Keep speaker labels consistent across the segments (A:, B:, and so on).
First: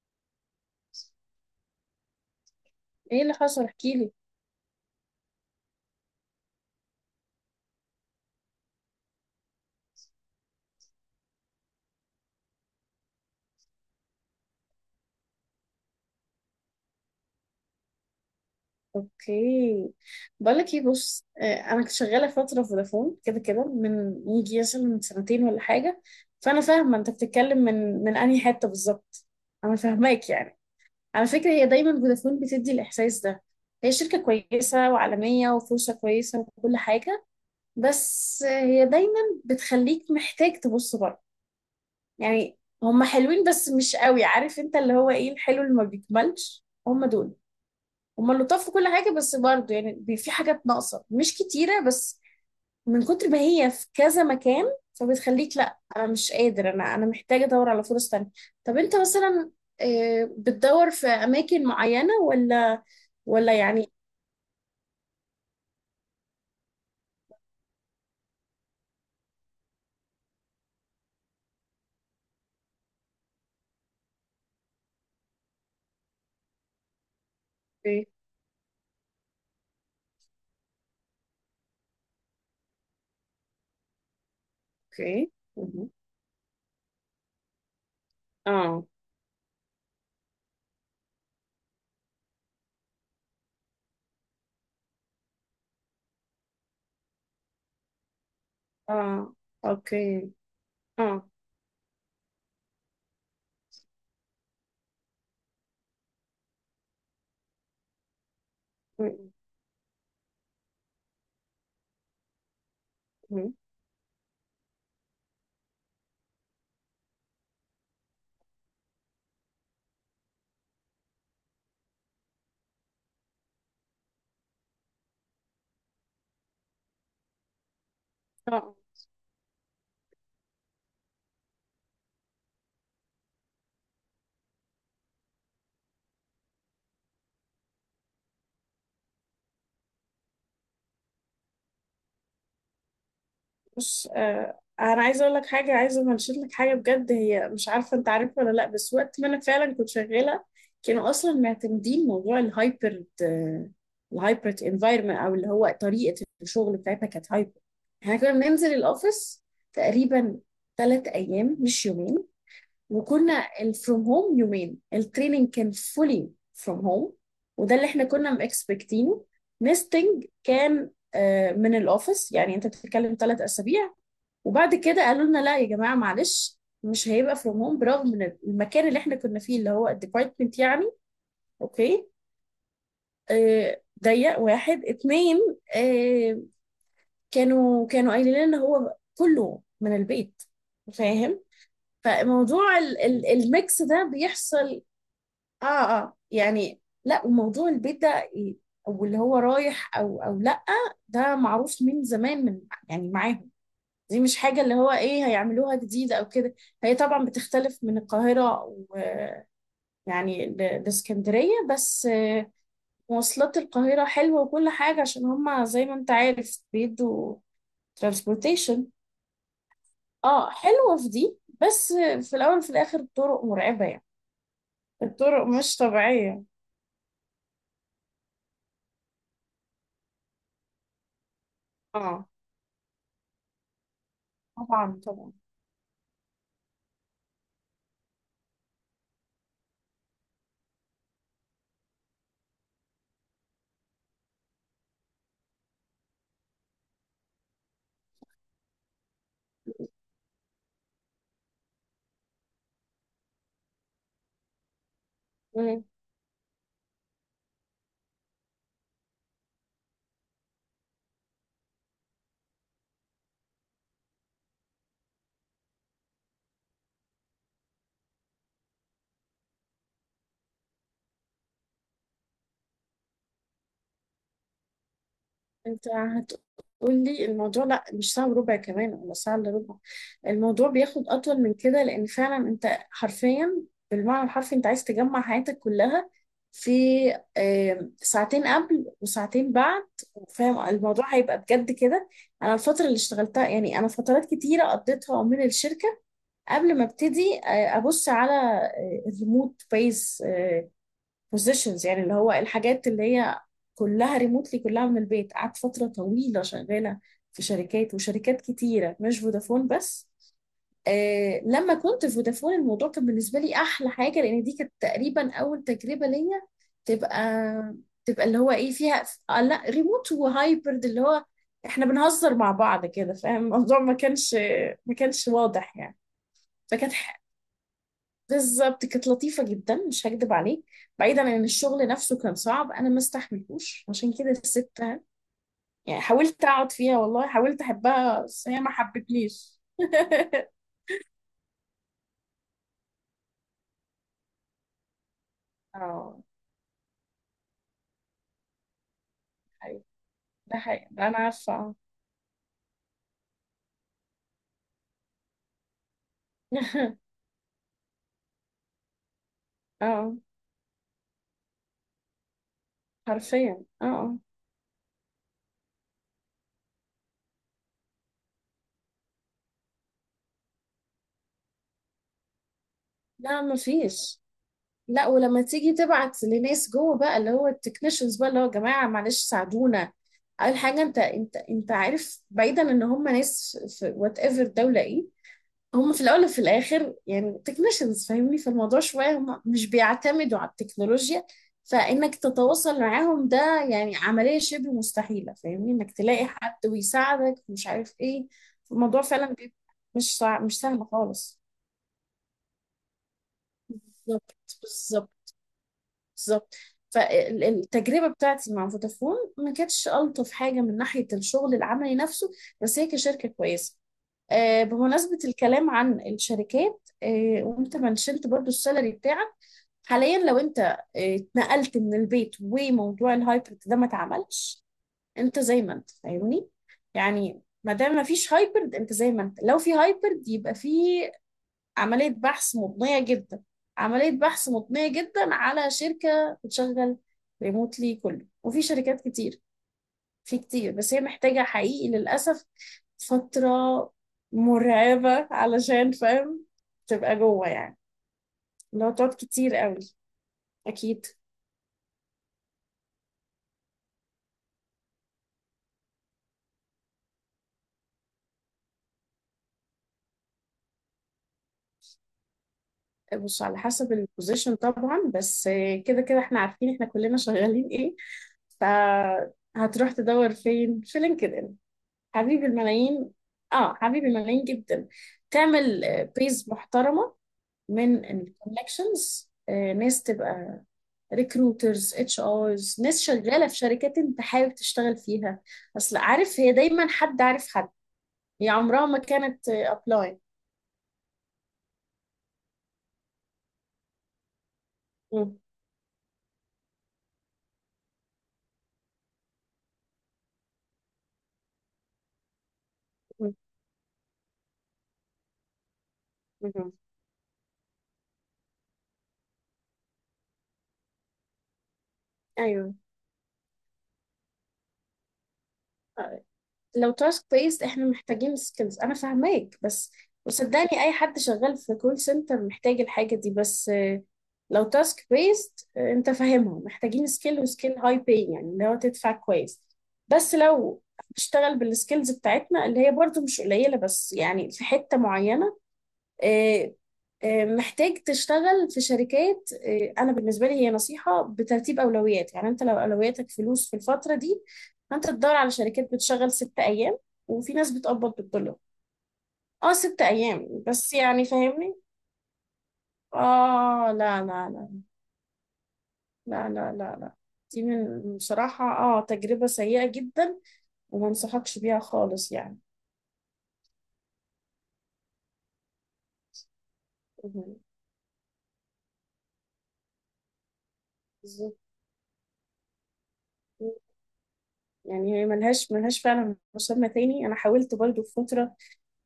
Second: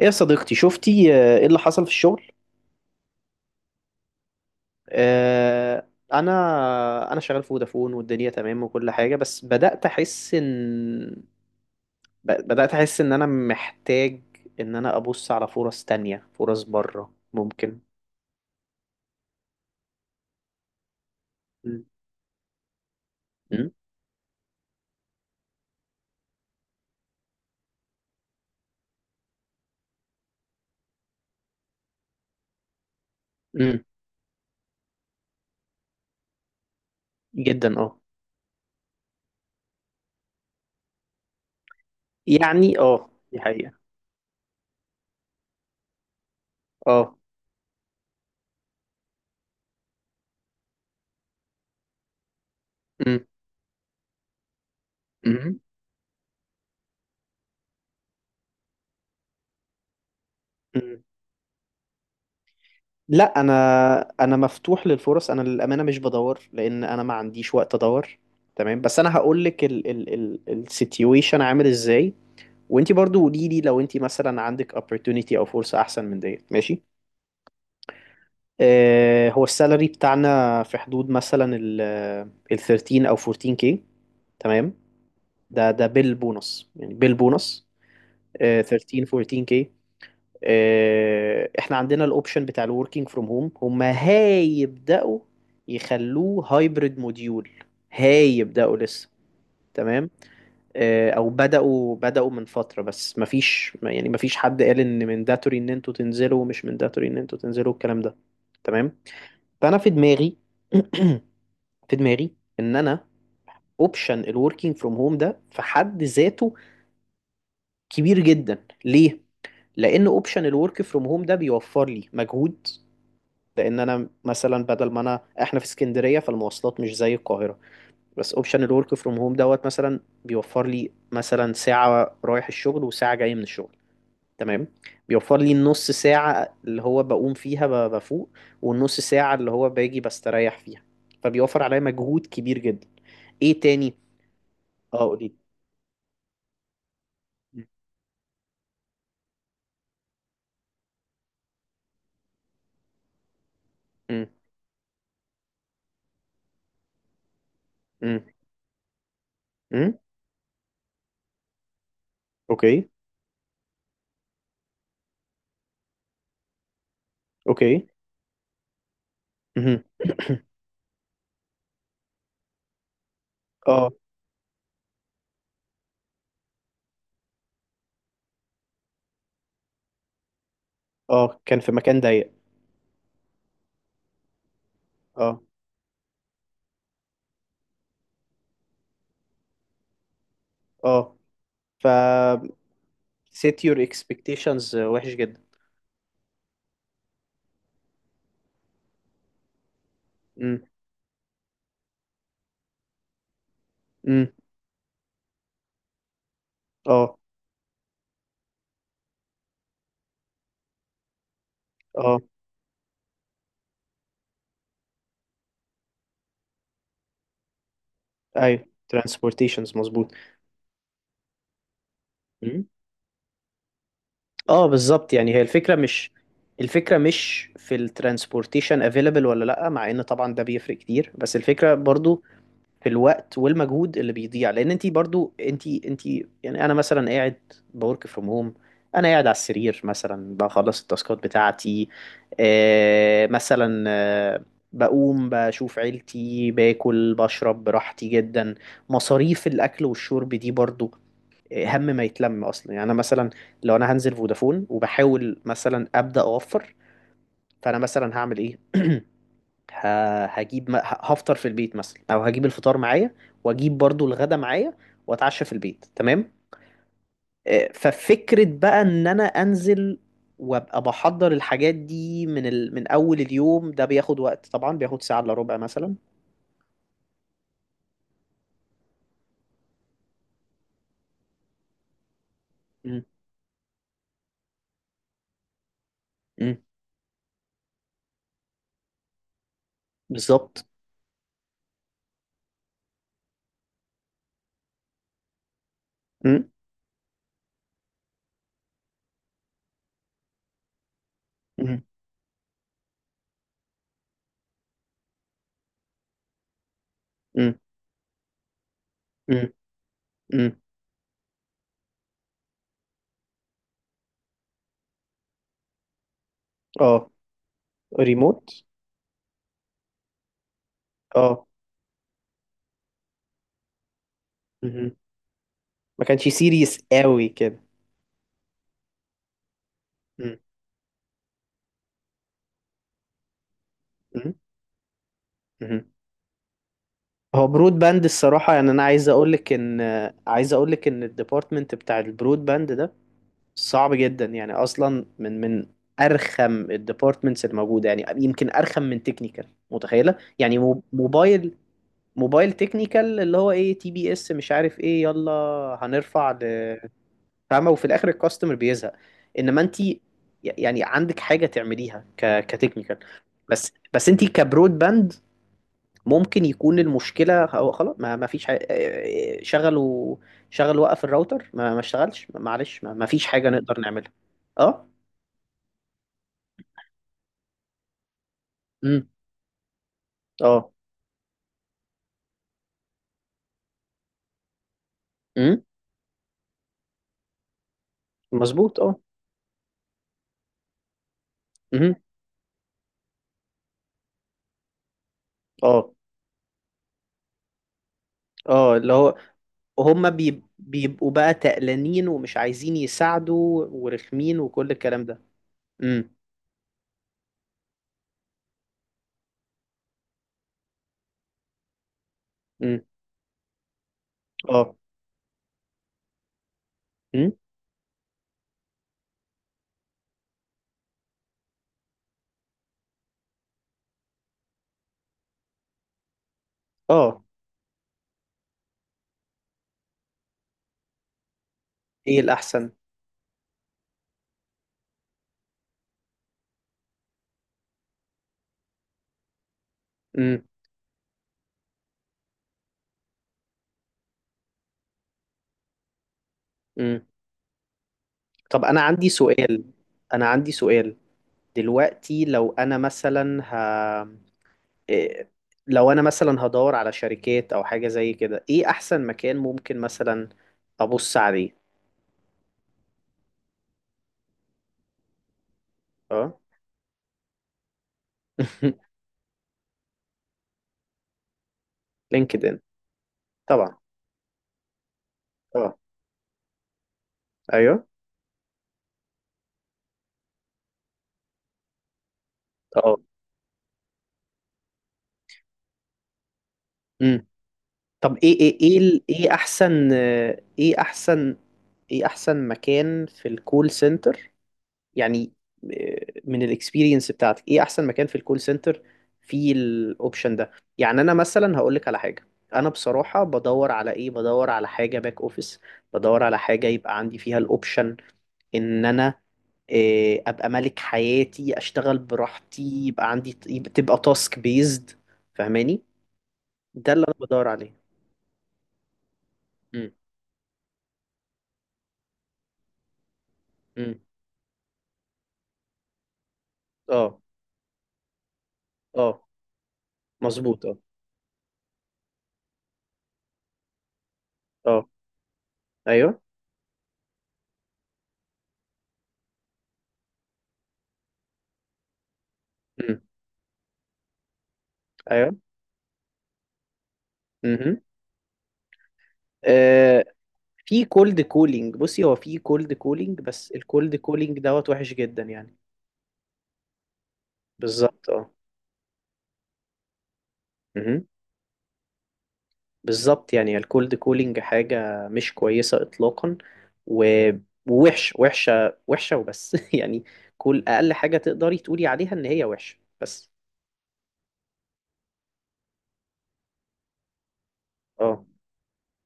A: ايه يا صديقتي، شفتي ايه اللي حصل في الشغل؟
B: ايه اللي حصل؟ احكيلي.
A: آه، انا انا شغال في فودافون، والدنيا تمام وكل حاجه، بس بدات احس ان بدات احس ان انا محتاج ان انا ابص على فرص تانية، فرص بره ممكن.
B: اوكي. بقولك ايه، بص، انا
A: م-
B: كنت شغاله فتره في فودافون كده كده
A: م-
B: من يجي مثلا من سنتين ولا حاجه. فانا فاهمه انت بتتكلم من انهي حته بالظبط. انا فاهماك يعني. على فكره هي دايما فودافون بتدي الاحساس ده.
A: م-
B: هي شركه كويسه وعالميه وفرصه كويسه وكل حاجه.
A: جدا. اه.
B: بس هي دايما بتخليك محتاج تبص بره. يعني
A: يعني
B: هم
A: اه، دي
B: حلوين بس
A: حقيقه.
B: مش قوي، عارف انت اللي هو ايه الحلو اللي ما بيكملش هم
A: اه.
B: دول. هما لطاف في كل حاجة بس برضه يعني في حاجات ناقصة مش كتيرة بس، من
A: م-
B: كتر ما هي في كذا مكان. فبتخليك
A: م-
B: لا أنا مش قادر، أنا محتاجة أدور على فرص تانية. طب أنت مثلا بتدور
A: م-
B: في أماكن معينة ولا
A: لا، انا
B: يعني؟
A: انا مفتوح للفرص. انا للامانه مش بدور، لان انا ما عنديش وقت ادور. تمام، بس انا هقول لك ال السيتويشن عامل ازاي، وانت برضو قولي لي لو انت مثلا عندك opportunity او فرصه احسن من ديت، ماشي.
B: أوكي،
A: هو السالري بتاعنا في حدود مثلا ال 13 او 14 كي، تمام.
B: أوكي.
A: ده
B: مهم.
A: بالبونص، يعني بالبونص. آه،
B: آه،
A: 13 14 كي. احنا عندنا الاوبشن بتاع الوركينج فروم هوم، هم هيبداوا يخلوه هايبرد موديول، هيبداوا لسه.
B: آه.
A: تمام.
B: أوكي. آه.
A: او بداوا من فتره، بس مفيش، يعني مفيش حد قال ان منداتوري ان انتوا تنزلوا ومش منداتوري ان انتوا تنزلوا، الكلام ده. تمام.
B: مهم.
A: فانا في دماغي في دماغي ان انا
B: مهم.
A: اوبشن الوركينج فروم هوم ده في حد ذاته كبير جدا ليه. لان اوبشن الورك فروم هوم ده بيوفر لي مجهود. لان انا مثلا بدل ما انا، احنا في اسكندريه، فالمواصلات مش زي القاهره. بس اوبشن
B: آه.
A: الورك فروم هوم دوت مثلا بيوفر لي مثلا ساعه رايح الشغل وساعه جاي من الشغل، تمام. بيوفر لي النص ساعه اللي هو بقوم فيها بفوق، والنص ساعه اللي هو باجي بستريح فيها. فبيوفر عليا مجهود كبير جدا. ايه تاني؟
B: بص،
A: اه،
B: انا عايزه
A: قولي.
B: اقول لك حاجه، عايزه انشد لك حاجه بجد، هي مش عارفه انت عارفها ولا لا، بس وقت ما انا فعلا كنت شغاله كانوا اصلا معتمدين موضوع الهايبرد.
A: امم.
B: الهايبرد انفايرمنت او اللي هو طريقه الشغل بتاعتها كانت هايبرد. احنا
A: امم.
B: كنا بننزل الاوفيس
A: امم.
B: تقريبا 3 ايام مش يومين.
A: اوكي.
B: وكنا الفروم هوم يومين. التريننج كان فولي فروم هوم. وده اللي
A: اوكي.
B: احنا كنا مكسبكتينه.
A: مهم.
B: نستنج كان من الاوفيس، يعني انت بتتكلم ثلاث
A: اه.
B: اسابيع وبعد كده قالوا لنا لا يا جماعه معلش مش هيبقى فروم هوم، برغم ان المكان اللي احنا كنا فيه اللي هو الديبارتمنت يعني.
A: اه، كان في مكان
B: اوكي.
A: ضيق.
B: آه ضيق واحد اتنين.
A: اه.
B: آه. كانوا قايلين لنا هو كله من البيت.
A: اه.
B: فاهم.
A: ف
B: فموضوع ال
A: set your
B: الميكس ده
A: expectations.
B: بيحصل.
A: وحش جدا.
B: اه، اه، يعني لا، وموضوع البيت ده إيه، او اللي هو رايح او
A: امم.
B: لا، ده معروف من زمان يعني معاهم. دي
A: امم.
B: مش حاجة اللي هو ايه هيعملوها جديدة او كده. هي
A: اه.
B: طبعا بتختلف من القاهرة ويعني لاسكندرية بس.
A: اه.
B: مواصلات القاهرة حلوة وكل حاجة عشان هما زي ما انت عارف بيدوا
A: ايوه.
B: ترانسبورتيشن.
A: Transportations، مظبوط.
B: اه حلوة في دي، بس في الاول
A: مم.
B: وفي الاخر الطرق مرعبة يعني.
A: اه، بالظبط، يعني هي
B: الطرق
A: الفكرة
B: مش
A: مش
B: طبيعية.
A: الفكرة مش في ال transportation available ولا لأ، مع ان طبعا ده بيفرق كتير، بس الفكرة برضو
B: اه،
A: في الوقت والمجهود اللي بيضيع، لان انت
B: طبعا طبعا.
A: برضو انت. يعني انا مثلا قاعد بورك فروم هوم، انا قاعد على السرير مثلا بخلص التاسكات بتاعتي. مثلا بقوم بشوف عيلتي، باكل، بشرب براحتي جدا. مصاريف الاكل والشرب دي برضو هم ما يتلم اصلا. يعني انا مثلا لو انا هنزل فودافون، وبحاول مثلا ابدا اوفر، فانا مثلا هعمل ايه؟ هفطر في البيت مثلا، او هجيب الفطار معايا، واجيب برضو الغدا معايا، واتعشى في البيت، تمام. ففكرة بقى ان انا انزل وابقى بحضر الحاجات دي من اول اليوم، ده بياخد وقت طبعا، بياخد ساعة الا ربع
B: انت
A: مثلا.
B: هتقولي الموضوع لا مش ساعة وربع كمان ولا ساعة الا ربع. الموضوع بياخد اطول من كده، لان فعلا انت
A: مم.
B: حرفيا بالمعنى الحرفي انت عايز تجمع حياتك كلها
A: مم.
B: في ساعتين قبل وساعتين بعد. فاهم
A: بالظبط.
B: الموضوع هيبقى بجد كده. انا الفترة اللي اشتغلتها يعني، انا فترات كتيرة قضيتها من الشركة
A: مم.
B: قبل ما ابتدي ابص على الريموت بيس
A: مم.
B: بوزيشنز، يعني اللي هو الحاجات اللي هي كلها ريموتلي كلها من البيت. قعدت فترة طويلة شغالة في
A: مم.
B: شركات وشركات كتيرة مش
A: مم.
B: فودافون بس.
A: مم.
B: لما كنت في فودافون الموضوع كان بالنسبة لي أحلى حاجة، لأن دي كانت تقريبا أول تجربة ليا
A: اه،
B: تبقى تبقى اللي هو
A: ريموت.
B: إيه فيها. لا، ريموت وهايبرد اللي هو
A: اه.
B: إحنا بنهزر مع بعض كده. فاهم الموضوع ما كانش ما
A: مهم.
B: كانش واضح يعني.
A: ما كانش سيريس
B: فكانت
A: قوي كده.
B: بالظبط كانت لطيفة جدا مش هكدب
A: مم.
B: عليك. بعيدا عن الشغل نفسه كان صعب، أنا ما استحملتوش عشان كده
A: مم.
B: سبتها.
A: مهم.
B: يعني حاولت أقعد فيها، والله
A: هو
B: حاولت
A: برود باند
B: أحبها بس
A: الصراحة،
B: هي ما
A: يعني أنا عايز أقولك
B: حبتنيش
A: إن عايز أقولك إن الديبارتمنت بتاع البرود باند ده صعب جدا، يعني أصلا من
B: اه.
A: أرخم الديبارتمنتس الموجودة، يعني يمكن أرخم من تكنيكال
B: أيوة،
A: متخيلة، يعني
B: ده
A: مو-
B: حقيقي ده، أنا
A: موبايل
B: عارفة
A: موبايل تكنيكال اللي هو إيه تي بي إس مش عارف إيه، يلا هنرفع
B: اه،
A: فاهمة، وفي الآخر الكاستمر بيزهق. إنما أنت
B: اه،
A: يعني عندك حاجة تعمليها كتكنيكال،
B: حرفيا،
A: بس
B: اه،
A: بس
B: آه.
A: أنت كبرود باند ممكن يكون المشكلة هو خلاص، ما فيش حاجة. شغلوا شغل، وقف الراوتر ما اشتغلش، معلش، ما فيش
B: لا،
A: حاجة
B: ما
A: نقدر نعملها.
B: فيش.
A: اه.
B: لا، ولما تيجي تبعت لناس جوه بقى اللي هو التكنيشنز بقى اللي هو يا جماعة
A: امم.
B: معلش ساعدونا، أول
A: اه.
B: حاجة أنت أنت عارف بعيدا إن هم ناس في وات ايفر دولة إيه.
A: امم.
B: هم في الاول وفي الاخر يعني تكنيشنز، فاهمني؟ في
A: مظبوط.
B: الموضوع
A: اه.
B: شويه هم مش بيعتمدوا على التكنولوجيا،
A: امم.
B: فانك تتواصل معاهم ده يعني عمليه شبه مستحيله. فاهمني
A: اه.
B: انك تلاقي حد ويساعدك ومش عارف ايه.
A: اه، اللي
B: الموضوع
A: هو
B: فعلا بيبقى
A: هم
B: مش سهل
A: بيبقوا بقى
B: خالص.
A: تقلانين ومش عايزين يساعدوا
B: بالظبط،
A: ورخمين وكل الكلام ده.
B: بالظبط،
A: امم.
B: بالظبط. فالتجربه بتاعتي مع فودافون ما كانتش الطف حاجه من ناحيه الشغل العملي نفسه، بس
A: امم.
B: هي كشركه كويسه.
A: اه.
B: بمناسبة الكلام عن الشركات،
A: امم.
B: وانت منشنت برضو السالري بتاعك، حاليا لو انت اتنقلت من البيت وموضوع الهايبرد ده ما اتعملش، انت زي ما انت فاهمني.
A: اه.
B: يعني ما دام ما فيش هايبرد انت زي ما انت. لو في هايبرد يبقى في عملية
A: ايه
B: بحث
A: الأحسن؟
B: مضنية جدا عملية بحث مضنية جدا على شركة بتشغل ريموتلي كله. وفي شركات كتير، في
A: امم.
B: كتير، بس هي محتاجة حقيقي للأسف فترة مرعبة علشان فاهم
A: امم.
B: تبقى جوه يعني
A: طب، أنا
B: لو
A: عندي
B: تقعد كتير
A: سؤال
B: قوي.
A: أنا عندي سؤال
B: أكيد.
A: دلوقتي لو أنا مثلا إيه، لو انا مثلا هدور على شركات او حاجة زي كده، ايه احسن مكان ممكن مثلا ابص عليه؟
B: بص على حسب البوزيشن طبعا، بس كده كده
A: اه.
B: احنا عارفين احنا كلنا شغالين ايه. فهتروح تدور فين؟ في لينكدين، حبيب
A: لينكد ان،
B: الملايين. اه،
A: طبعا.
B: حبيب الملايين جدا.
A: اه.
B: تعمل بيز محترمة
A: ايوه.
B: من الكونكشنز، ناس تبقى ريكروترز، HRs،
A: اه.
B: ناس شغاله في شركات انت حابب تشتغل فيها. اصل عارف، هي دايما حد
A: امم.
B: عارف حد.
A: طب، ايه
B: هي
A: ايه ايه
B: عمرها ما
A: ايه
B: كانت
A: احسن
B: ابلاي.
A: آه، ايه احسن ايه احسن مكان في الكول سنتر يعني؟ من الاكسبيرينس بتاعتك ايه احسن مكان في الكول سنتر فيه الاوبشن ده؟ يعني انا مثلا هقول لك على حاجه. انا بصراحه بدور على ايه، بدور على حاجه باك اوفيس. بدور على حاجه يبقى عندي فيها الاوبشن ان انا ابقى ملك حياتي، اشتغل براحتي،
B: ايوه.
A: يبقى عندي، تبقى تاسك بيزد. فاهماني؟
B: لو
A: ده اللي انا
B: تاسك
A: بدور
B: بيست
A: عليه.
B: احنا محتاجين سكيلز، انا فاهماك،
A: امم.
B: بس وصدقني اي حد شغال في كول سنتر محتاج الحاجه دي. بس
A: امم.
B: لو تاسك بيست انت فاهمها محتاجين
A: اه.
B: سكيل، وسكيل هاي باي يعني اللي هو تدفع
A: اه،
B: كويس. بس
A: مظبوط. اه.
B: لو هتشتغل بالسكيلز بتاعتنا اللي هي برضو مش قليله، بس يعني في
A: اه.
B: حته معينه،
A: ايوه.
B: آه، محتاج تشتغل في شركات. انا بالنسبه لي هي نصيحه بترتيب اولويات. يعني انت لو
A: امم.
B: اولوياتك فلوس في الفتره دي فانت تدور
A: ايوه.
B: على شركات بتشغل 6 ايام، وفي ناس بتقبض بالدولار. اه،
A: امم.
B: 6 ايام
A: في
B: بس
A: كولد
B: يعني فاهمني.
A: كولينج، بصي، هو في كولد كولينج، بس
B: اه،
A: الكولد
B: لا،
A: كولينج
B: لا،
A: دوت
B: لا،
A: وحش جدا يعني.
B: لا، لا، لا، لا. دي من
A: بالظبط. اه.
B: بصراحه تجربه سيئه جدا،
A: مهم.
B: وما انصحكش بيها خالص يعني.
A: بالظبط، يعني الكولد كولينج حاجة مش كويسة إطلاقا. و-
B: مهم.
A: ووحش، وحشة وحشة وبس. يعني كل أقل حاجة
B: بالظبط،
A: تقدري تقولي عليها، إن هي وحشة، بس.
B: يعني هي ملهاش فعلا مسمى تاني. انا حاولت برضو في
A: اه.
B: فتره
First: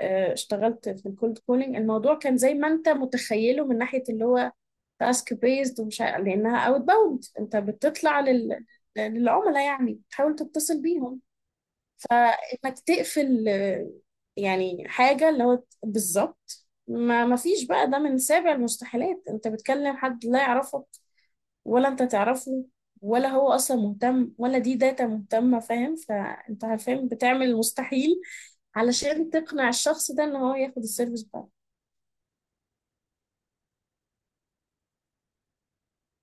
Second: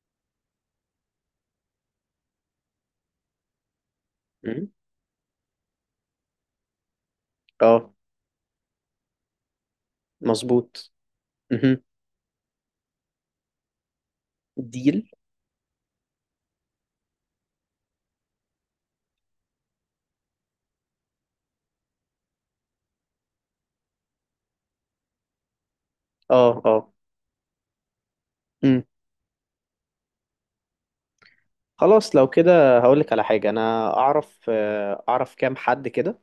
B: اشتغلت في الكولد كولينج. الموضوع كان زي ما انت متخيله من ناحية اللي هو
A: مهم.
B: تاسك بيزد، لانها اوت باوند. انت
A: اه.
B: بتطلع للعملاء، يعني بتحاول تتصل
A: مظبوط.
B: بيهم
A: مهم.
B: فانك تقفل. يعني
A: ديل.
B: حاجة اللي هو بالظبط ما فيش بقى. ده من سابع المستحيلات، انت بتكلم حد لا يعرفك ولا انت تعرفه، ولا هو اصلا مهتم ولا دي داتا مهتمة. فاهم،
A: اه.
B: فانت
A: اه.
B: فاهم بتعمل المستحيل
A: مم.
B: علشان تقنع الشخص ده ان هو ياخد السيرفيس بتاعك.
A: خلاص لو كده هقولك على حاجة، أنا أعرف آه، أعرف كام حد كده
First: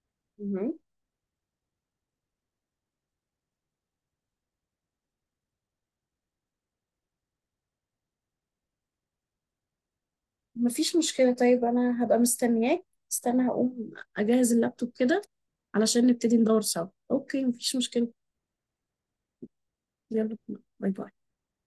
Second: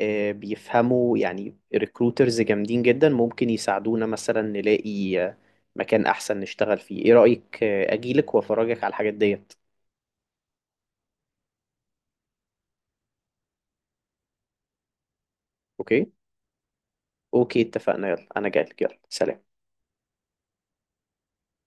A: آه،
B: مهم.
A: بيفهموا، يعني ريكروترز جامدين جدا، ممكن يساعدونا مثلا نلاقي مكان احسن نشتغل فيه. ايه رأيك اجيلك وافرجك على الحاجات ديت؟
B: مفيش مشكلة، طيب أنا هبقى مستنياك. استنى هقوم أجهز اللابتوب كده
A: اوكي.
B: علشان نبتدي ندور سوا. أوكي،
A: اوكي،
B: مفيش
A: اتفقنا.
B: مشكلة.
A: يلا، انا جايلك. يلا، سلام.
B: يلا، باي باي.